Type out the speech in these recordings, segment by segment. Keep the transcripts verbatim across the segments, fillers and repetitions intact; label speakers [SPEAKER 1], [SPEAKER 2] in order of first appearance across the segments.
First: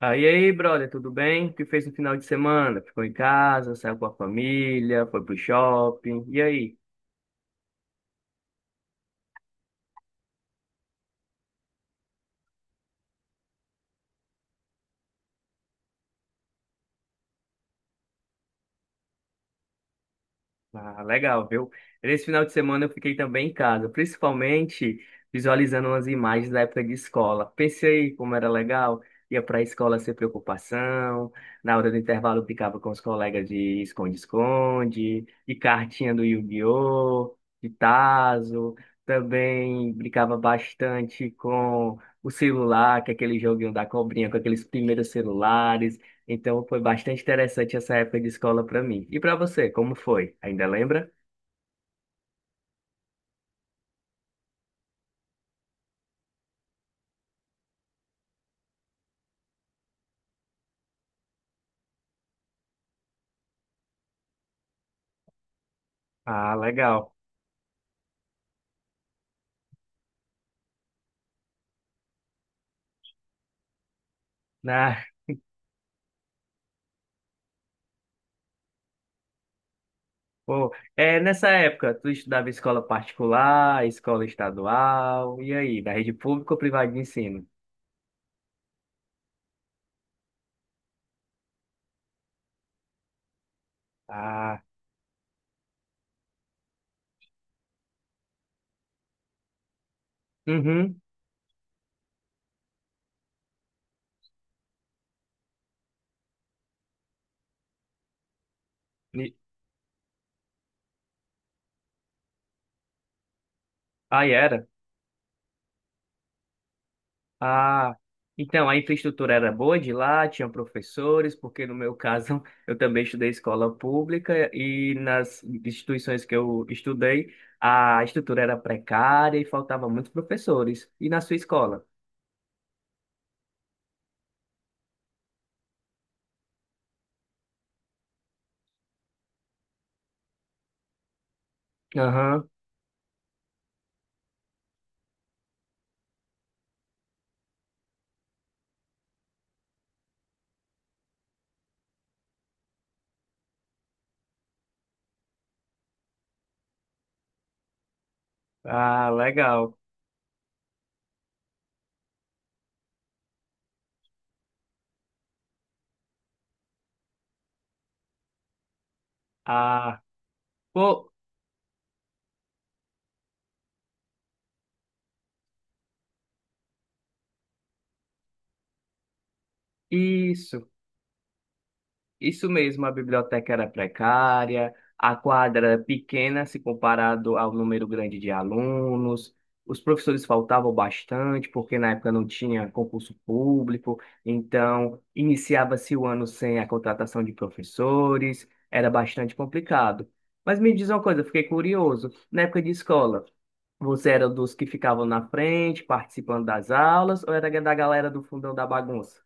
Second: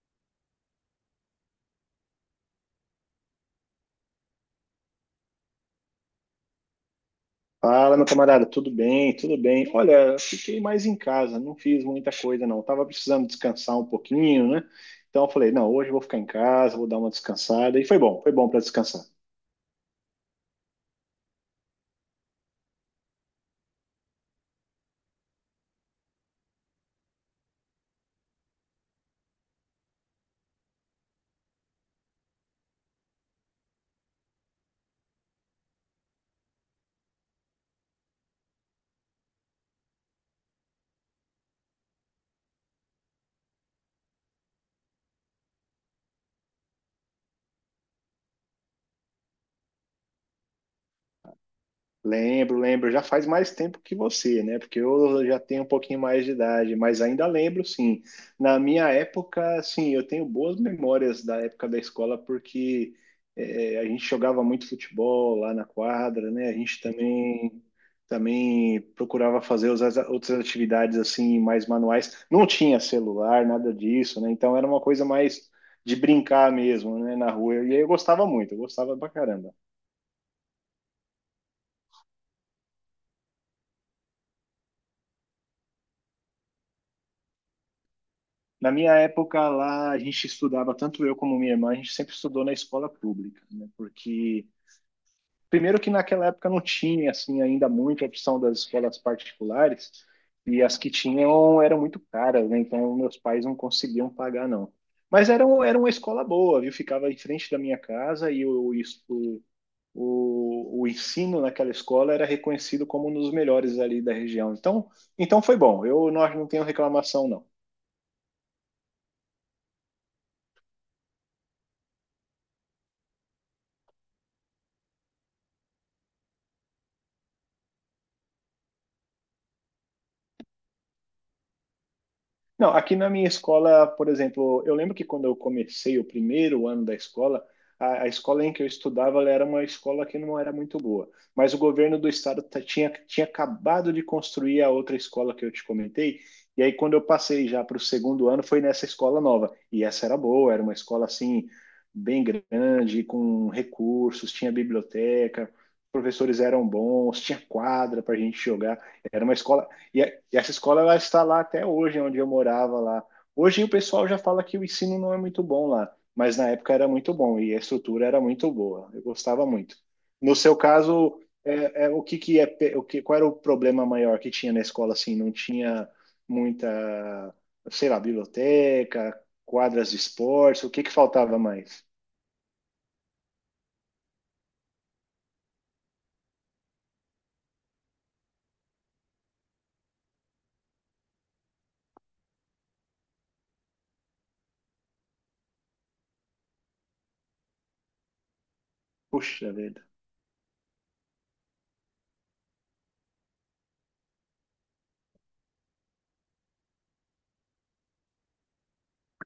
[SPEAKER 1] Ah, e aí, brother, tudo bem? O que fez no final de semana? Ficou em casa, saiu com a família, foi pro shopping. E aí?
[SPEAKER 2] Fala, meu camarada, tudo bem? Tudo bem. Olha, fiquei mais em casa, não fiz muita coisa, não. Tava precisando descansar um pouquinho, né? Então eu falei, não, hoje eu vou ficar em casa, vou dar uma descansada. E foi bom, foi bom para descansar.
[SPEAKER 1] Ah, legal, viu? Nesse final de semana eu fiquei também em casa, principalmente visualizando umas imagens da época de escola. Pensei como era legal, ia para a escola sem preocupação, na hora do intervalo eu brincava com os colegas de esconde-esconde, de cartinha do Yu-Gi-Oh!, de tazo, também brincava bastante com o celular, que é aquele joguinho da cobrinha, com aqueles primeiros celulares. Então foi bastante interessante essa época de escola para mim. E para você, como foi? Ainda lembra?
[SPEAKER 2] Lembro, lembro. Já faz mais tempo que você, né? Porque eu já tenho um pouquinho mais de idade, mas ainda lembro, sim. Na minha época, sim, eu tenho boas memórias da época da escola, porque eh, a gente jogava muito futebol lá na quadra, né? A
[SPEAKER 1] Ah,
[SPEAKER 2] gente
[SPEAKER 1] legal.
[SPEAKER 2] também, também procurava fazer outras outras atividades, assim, mais manuais. Não tinha celular, nada disso, né? Então era uma
[SPEAKER 1] Ah,
[SPEAKER 2] coisa mais de brincar mesmo, né? Na rua. E aí eu gostava muito, eu gostava pra caramba.
[SPEAKER 1] pô. É, nessa época, tu estudava em escola particular, escola estadual, e aí, da rede pública ou privada de ensino?
[SPEAKER 2] Na minha época lá, a gente estudava, tanto eu como minha irmã, a gente sempre estudou na escola pública, né? Porque,
[SPEAKER 1] Ah,
[SPEAKER 2] primeiro que naquela época não tinha, assim, ainda muita opção das escolas particulares, e as que
[SPEAKER 1] uhum.
[SPEAKER 2] tinham eram muito caras, né? Então, meus pais não conseguiam pagar, não. Mas era, um- era uma escola boa, viu? Ficava em frente da minha casa e o, isso-
[SPEAKER 1] E-
[SPEAKER 2] o, o, o ensino naquela escola era reconhecido como um dos melhores ali da
[SPEAKER 1] Aí
[SPEAKER 2] região.
[SPEAKER 1] era.
[SPEAKER 2] Então, então foi bom. Eu não, não tenho reclamação, não.
[SPEAKER 1] Ah, então a infraestrutura era boa de lá, tinha professores, porque no meu caso eu também estudei escola pública e nas instituições que eu estudei a estrutura era precária e faltava muitos professores. E na sua escola?
[SPEAKER 2] Não, aqui na minha escola, por exemplo, eu lembro que quando eu comecei o primeiro ano da escola, a, a escola em que eu estudava ela era uma escola que não era muito boa, mas o governo do estado
[SPEAKER 1] Aham.
[SPEAKER 2] ta- tinha, tinha acabado de construir a outra escola que eu te comentei, e aí quando eu passei já para o segundo ano foi nessa escola nova, e essa era boa, era uma escola assim, bem grande, com recursos, tinha biblioteca, os professores eram bons, tinha quadra para a gente jogar,
[SPEAKER 1] Ah,
[SPEAKER 2] era uma escola
[SPEAKER 1] legal.
[SPEAKER 2] e, a- e essa escola ela está lá até hoje, onde eu morava lá. Hoje o pessoal já fala que o ensino não é muito bom lá, mas na época era muito bom e a estrutura era muito boa. Eu gostava muito.
[SPEAKER 1] Ah,
[SPEAKER 2] No seu
[SPEAKER 1] pô,
[SPEAKER 2] caso, é, é, o que que é, pe- o que, qual era o problema maior que tinha na escola assim? Não tinha muita, sei lá, biblioteca, quadras de esportes,
[SPEAKER 1] isso.
[SPEAKER 2] o que que faltava mais?
[SPEAKER 1] Isso mesmo, a biblioteca era precária, a quadra era pequena se comparado ao número grande de alunos, os professores faltavam bastante, porque na época não tinha concurso público, então iniciava-se o ano sem a contratação de professores, era bastante
[SPEAKER 2] Puxa vida.
[SPEAKER 1] complicado. Mas me diz uma coisa, eu fiquei curioso, na época de escola, você era dos que ficavam na frente, participando das aulas, ou era da galera do fundão da bagunça?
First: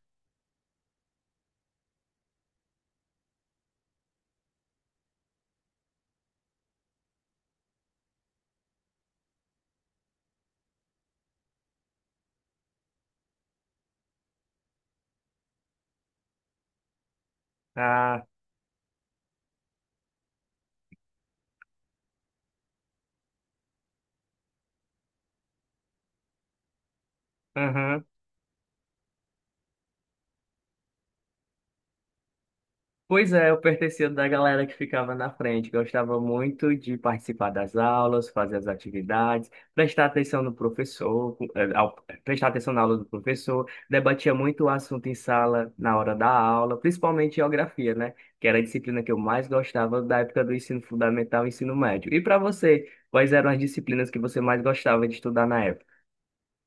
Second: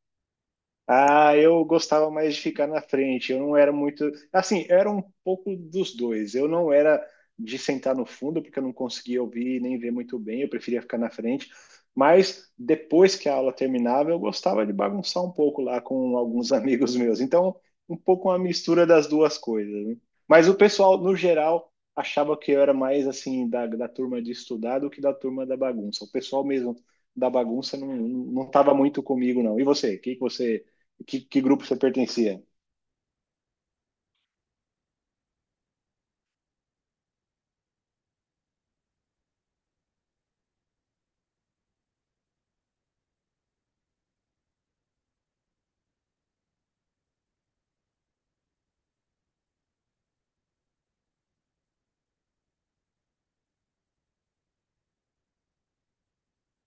[SPEAKER 2] Ah, eu gostava mais de ficar na frente. Eu não era muito. Assim, eu era um pouco dos dois. Eu não era de sentar no fundo, porque eu não conseguia ouvir nem ver muito bem. Eu preferia ficar na frente. Mas depois que a aula terminava, eu gostava de bagunçar um pouco lá com alguns amigos meus. Então, um
[SPEAKER 1] Ah,
[SPEAKER 2] pouco uma mistura das duas coisas, né? Mas o pessoal, no geral, achava que eu era mais assim da, da turma de estudar do que da turma da bagunça. O pessoal mesmo da bagunça não
[SPEAKER 1] aham.
[SPEAKER 2] não estava muito comigo, não. E você? O que que você que, que grupo você pertencia?
[SPEAKER 1] Pois é, eu pertencia da galera que ficava na frente, gostava muito de participar das aulas, fazer as atividades, prestar atenção no professor, eh, ao- prestar atenção na aula do professor, debatia muito o assunto em sala na hora da aula, principalmente geografia, né? Que era a disciplina que eu mais gostava da época do ensino fundamental e ensino médio. E para você, quais eram as disciplinas que você mais gostava de estudar na época?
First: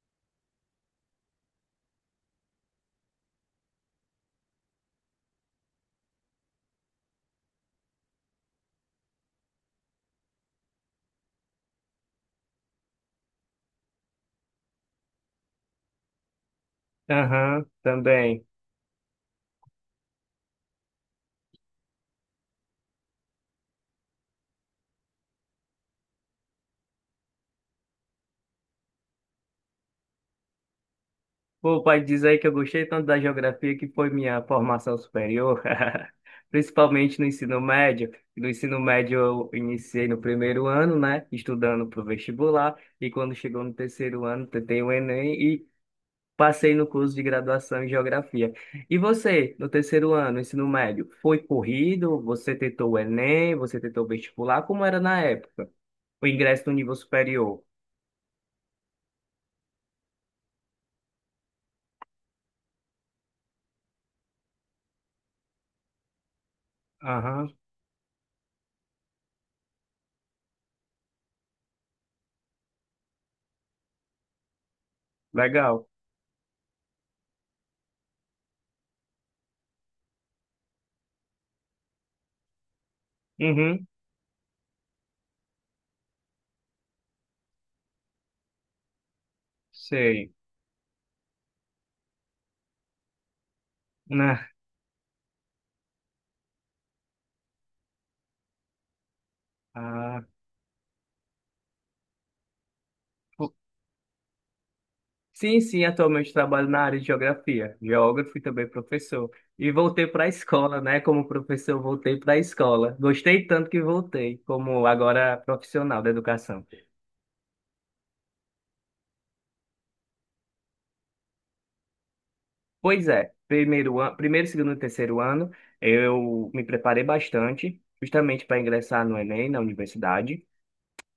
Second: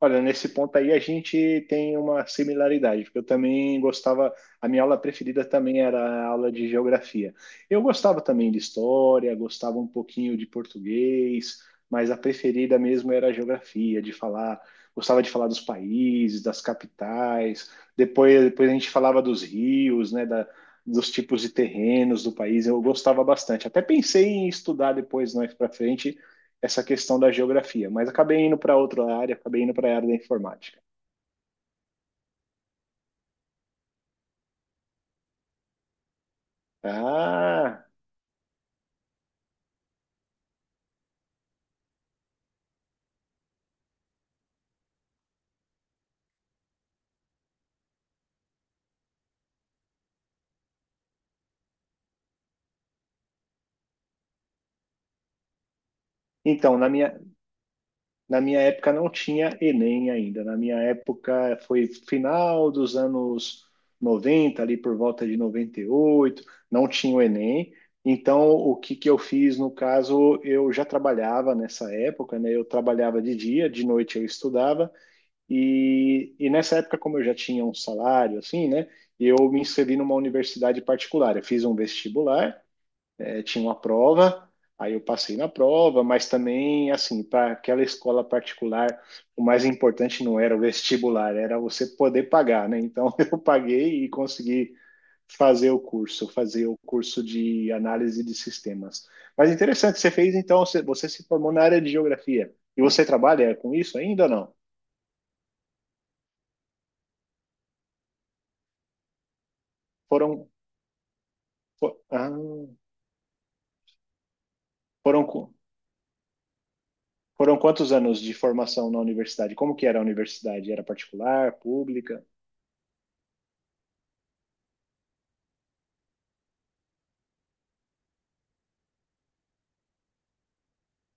[SPEAKER 2] Olha, nesse ponto aí a gente tem uma similaridade, porque eu também gostava, a minha aula preferida também era a aula de geografia. Eu gostava também de história, gostava um pouquinho de português, mas a preferida mesmo era a geografia, de falar, gostava de falar dos países, das
[SPEAKER 1] Aham,
[SPEAKER 2] capitais. Depois,
[SPEAKER 1] também.
[SPEAKER 2] depois a gente falava dos rios, né, da, dos tipos de terrenos do país. Eu gostava bastante. Até pensei em estudar depois, mais para frente, essa questão da geografia, mas acabei indo para outra área, acabei indo para a área da informática.
[SPEAKER 1] Pô, pai, diz aí que eu gostei tanto da geografia que foi minha formação superior, principalmente no ensino
[SPEAKER 2] Ah,
[SPEAKER 1] médio. No ensino médio eu iniciei no primeiro ano, né, estudando para o vestibular, e quando chegou no terceiro ano, tentei o Enem e passei no curso de graduação em geografia. E você, no terceiro ano, ensino médio, foi corrido? Você tentou o Enem? Você tentou o vestibular? Como era na época? O ingresso no
[SPEAKER 2] então, na
[SPEAKER 1] nível
[SPEAKER 2] minha,
[SPEAKER 1] superior?
[SPEAKER 2] na minha época não tinha Enem ainda. Na minha época foi final dos anos noventa ali por volta de noventa e oito, não tinha o
[SPEAKER 1] Aham,
[SPEAKER 2] Enem. Então, o que que eu fiz no caso, eu já trabalhava nessa época, né? Eu trabalhava de dia, de noite eu estudava.
[SPEAKER 1] legal.
[SPEAKER 2] E, e nessa época, como eu já tinha um salário, assim, né? Eu me inscrevi numa universidade particular. Eu fiz um vestibular, eh, tinha uma
[SPEAKER 1] Uhum,
[SPEAKER 2] prova, aí eu passei na prova, mas também, assim, para aquela escola particular, o mais importante
[SPEAKER 1] sei.
[SPEAKER 2] não era o vestibular, era você poder pagar, né? Então, eu paguei e
[SPEAKER 1] Né?
[SPEAKER 2] consegui fazer o curso, fazer o curso de análise de sistemas. Mas interessante, você
[SPEAKER 1] Ah,
[SPEAKER 2] fez, então, você, você se formou na área de geografia. E você trabalha com isso ainda ou não?
[SPEAKER 1] Sim, sim, atualmente trabalho na área de geografia, geógrafo e também professor. E voltei para a
[SPEAKER 2] Foram
[SPEAKER 1] escola, né? Como professor,
[SPEAKER 2] Fo-
[SPEAKER 1] voltei para a
[SPEAKER 2] ah,
[SPEAKER 1] escola. Gostei tanto que voltei, como
[SPEAKER 2] foram,
[SPEAKER 1] agora
[SPEAKER 2] qu-
[SPEAKER 1] profissional da educação.
[SPEAKER 2] foram quantos anos de formação na universidade? Como que era a universidade? Era particular, pública?
[SPEAKER 1] Pois é, primeiro, an- primeiro, segundo e terceiro ano, eu me preparei bastante, justamente para ingressar no Enem, na universidade.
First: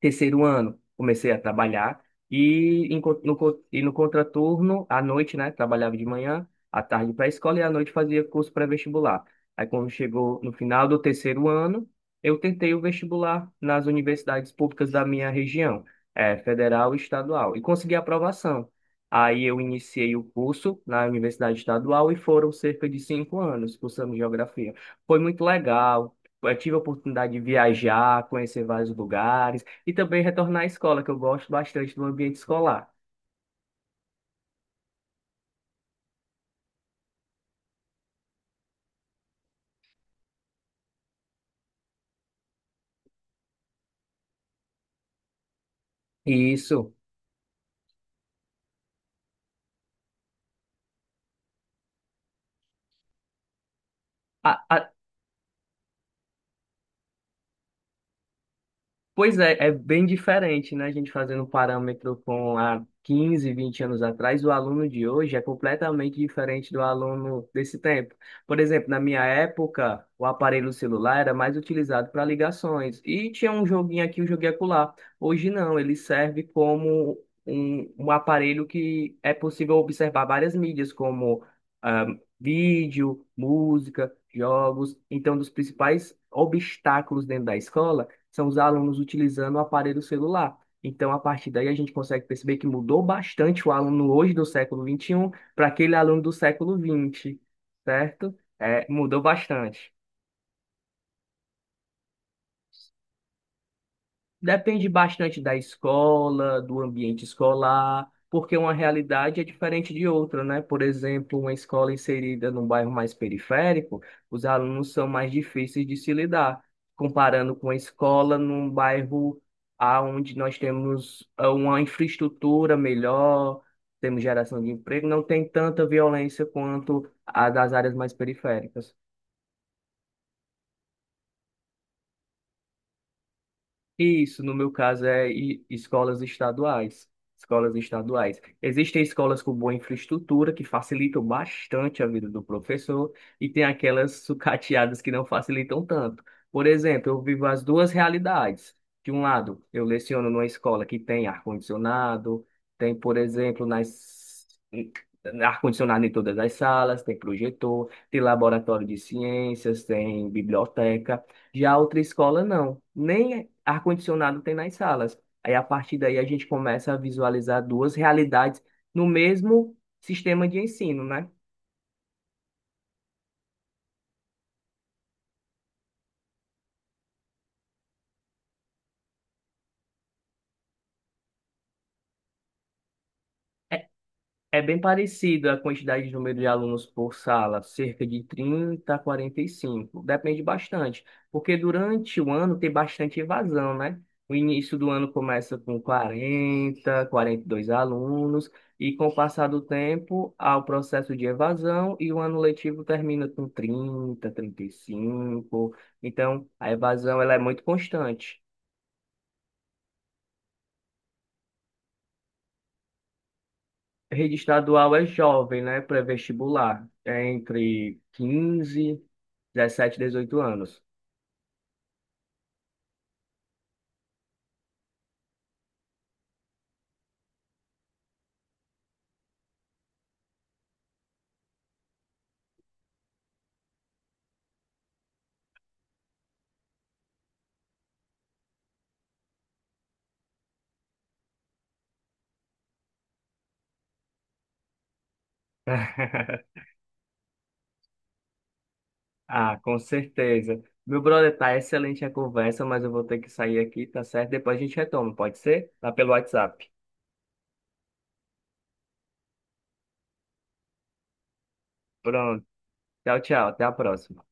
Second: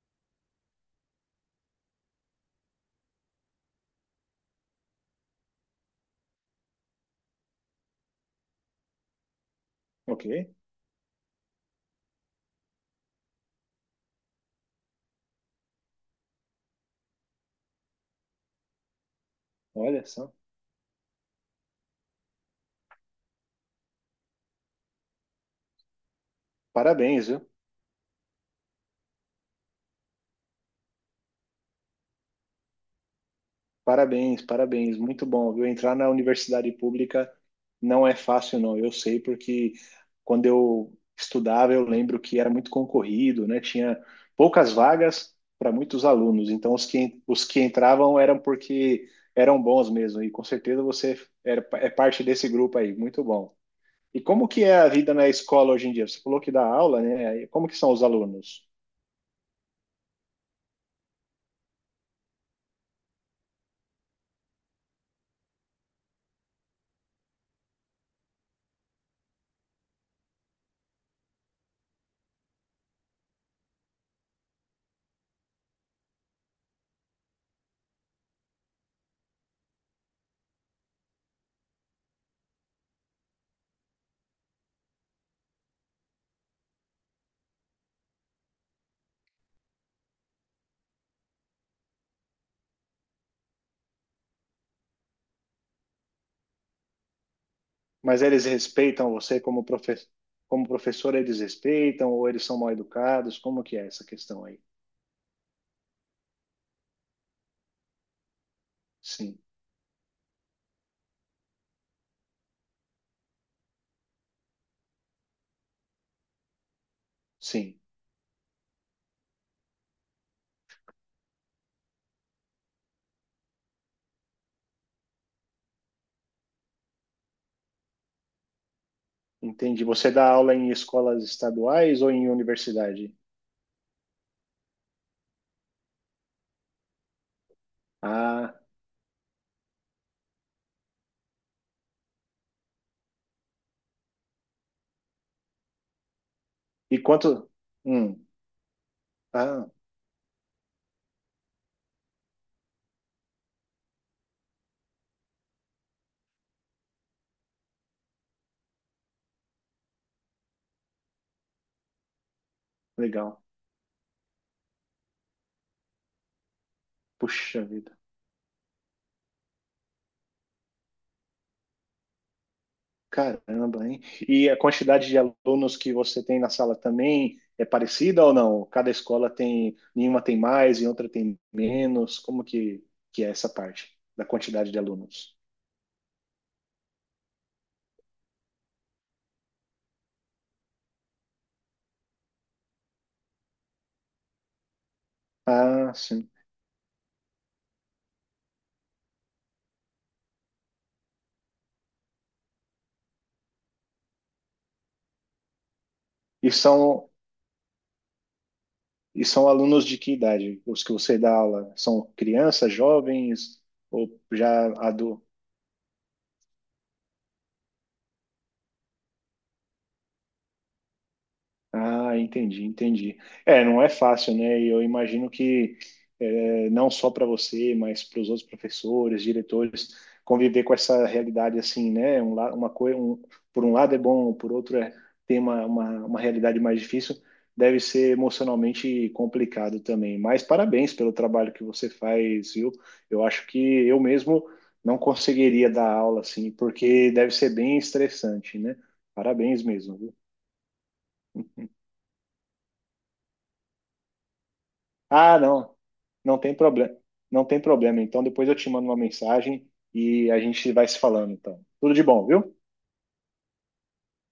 [SPEAKER 1] Terceiro ano, comecei a trabalhar e em co- no, co- e no contraturno, à noite, né? Trabalhava de manhã, à tarde para a escola e à noite fazia curso pré-vestibular. Aí, quando
[SPEAKER 2] Ok,
[SPEAKER 1] chegou no final do terceiro ano, eu tentei o vestibular nas universidades públicas da minha região, eh, federal e estadual, e consegui a aprovação. Aí, eu
[SPEAKER 2] olha
[SPEAKER 1] iniciei o
[SPEAKER 2] só.
[SPEAKER 1] curso na Universidade Estadual e foram cerca de cinco anos cursando geografia. Foi muito legal. Eu tive a
[SPEAKER 2] Parabéns,
[SPEAKER 1] oportunidade de
[SPEAKER 2] viu?
[SPEAKER 1] viajar, conhecer vários lugares e também retornar à escola, que eu gosto bastante do ambiente escolar.
[SPEAKER 2] Parabéns, parabéns. Muito bom, viu? Entrar na universidade pública não é fácil, não. Eu sei porque quando eu estudava, eu lembro que era muito concorrido, né? Tinha poucas vagas para muitos
[SPEAKER 1] E
[SPEAKER 2] alunos. Então, os
[SPEAKER 1] isso,
[SPEAKER 2] que, os que entravam eram porque eram bons mesmo. E com certeza você era, é parte desse grupo aí. Muito bom. E como
[SPEAKER 1] a-
[SPEAKER 2] que é a
[SPEAKER 1] a-
[SPEAKER 2] vida na escola hoje em dia? Você falou que dá aula, né? E como que são os alunos?
[SPEAKER 1] Pois é, é bem diferente, né? A gente fazendo um parâmetro com há quinze, vinte anos atrás, o aluno de hoje é completamente diferente do aluno desse tempo. Por exemplo, na minha época, o aparelho celular era mais utilizado para ligações e tinha um joguinho aqui, um joguinho acolá. Hoje não, ele serve como um, um aparelho que é possível observar várias mídias, como ah, vídeo, música, jogos. Então, um dos principais obstáculos dentro da escola são os alunos utilizando o aparelho celular. Então, a partir daí, a gente consegue perceber que mudou bastante o aluno hoje do século vinte e um para aquele aluno do século vinte,
[SPEAKER 2] Mas
[SPEAKER 1] certo?
[SPEAKER 2] eles
[SPEAKER 1] É,
[SPEAKER 2] respeitam
[SPEAKER 1] mudou
[SPEAKER 2] você como
[SPEAKER 1] bastante.
[SPEAKER 2] profe- como professor, eles respeitam ou eles são mal educados? Como que é essa questão aí?
[SPEAKER 1] Depende bastante da escola, do ambiente escolar, porque uma
[SPEAKER 2] Sim,
[SPEAKER 1] realidade é diferente de outra, né? Por exemplo, uma escola inserida num bairro mais periférico, os alunos são mais difíceis de se lidar, comparando com a
[SPEAKER 2] sim.
[SPEAKER 1] escola num bairro onde nós temos ah, uma infraestrutura melhor, temos geração de emprego, não tem tanta violência quanto a das áreas mais periféricas.
[SPEAKER 2] Entendi. Você dá aula em escolas estaduais ou em universidade?
[SPEAKER 1] Isso, no meu caso, é i- escolas estaduais. Escolas estaduais.
[SPEAKER 2] Ah,
[SPEAKER 1] Existem escolas com boa infraestrutura que facilitam bastante a vida do professor e tem aquelas sucateadas que não facilitam tanto. Por
[SPEAKER 2] e
[SPEAKER 1] exemplo, eu vivo
[SPEAKER 2] quanto?
[SPEAKER 1] as duas
[SPEAKER 2] Hum,
[SPEAKER 1] realidades. De um lado,
[SPEAKER 2] ah,
[SPEAKER 1] eu leciono numa escola que tem ar-condicionado, tem, por exemplo, nas ar-condicionado em todas as salas, tem projetor, tem laboratório de ciências, tem biblioteca. Já outra escola, não.
[SPEAKER 2] legal.
[SPEAKER 1] Nem ar-condicionado tem nas salas. Aí, a partir daí, a gente começa a
[SPEAKER 2] Puxa
[SPEAKER 1] visualizar duas
[SPEAKER 2] vida.
[SPEAKER 1] realidades no mesmo sistema de ensino, né?
[SPEAKER 2] Caramba, hein? E a quantidade de alunos que você tem na sala também é parecida ou não? Cada escola tem, nenhuma tem mais e outra tem menos. Como que, que é essa parte da
[SPEAKER 1] É
[SPEAKER 2] quantidade
[SPEAKER 1] bem
[SPEAKER 2] de alunos?
[SPEAKER 1] parecido a quantidade de número de alunos por sala, cerca de trinta a quarenta e cinco. Depende bastante, porque durante o ano tem bastante evasão, né? O início do ano começa com
[SPEAKER 2] Ah, sim.
[SPEAKER 1] quarenta, quarenta e dois alunos, e com o passar do tempo há o processo de evasão e o ano letivo termina com trinta, trinta e cinco. Então,
[SPEAKER 2] E
[SPEAKER 1] a
[SPEAKER 2] são,
[SPEAKER 1] evasão ela é muito constante.
[SPEAKER 2] e são alunos de que idade? Os que você dá aula são crianças, jovens ou
[SPEAKER 1] Rede
[SPEAKER 2] já...
[SPEAKER 1] estadual é jovem, né? Pré-vestibular. É entre quinze, dezessete, dezoito anos.
[SPEAKER 2] Ah, entendi, entendi. É, não é fácil, né? E eu imagino que é, não só para você, mas para os outros professores, diretores, conviver com essa realidade assim, né? Um, la- uma coisa, um, por um lado é bom, por outro é tem uma, uma, uma realidade mais difícil, deve ser emocionalmente complicado também. Mas parabéns pelo trabalho que você faz, viu? Eu acho que eu mesmo não conseguiria dar aula assim, porque deve ser bem estressante, né?
[SPEAKER 1] Ah,
[SPEAKER 2] Parabéns
[SPEAKER 1] com
[SPEAKER 2] mesmo, viu?
[SPEAKER 1] certeza. Meu brother, tá excelente a conversa, mas eu vou ter que sair aqui, tá certo? Depois a gente retoma, pode
[SPEAKER 2] Ah,
[SPEAKER 1] ser?
[SPEAKER 2] não.
[SPEAKER 1] Tá pelo
[SPEAKER 2] Não tem
[SPEAKER 1] WhatsApp.
[SPEAKER 2] problema. Não tem problema. Então depois eu te mando uma mensagem e a gente vai se falando, então. Tudo de bom,
[SPEAKER 1] Pronto.
[SPEAKER 2] viu?
[SPEAKER 1] Tchau, tchau. Até a próxima.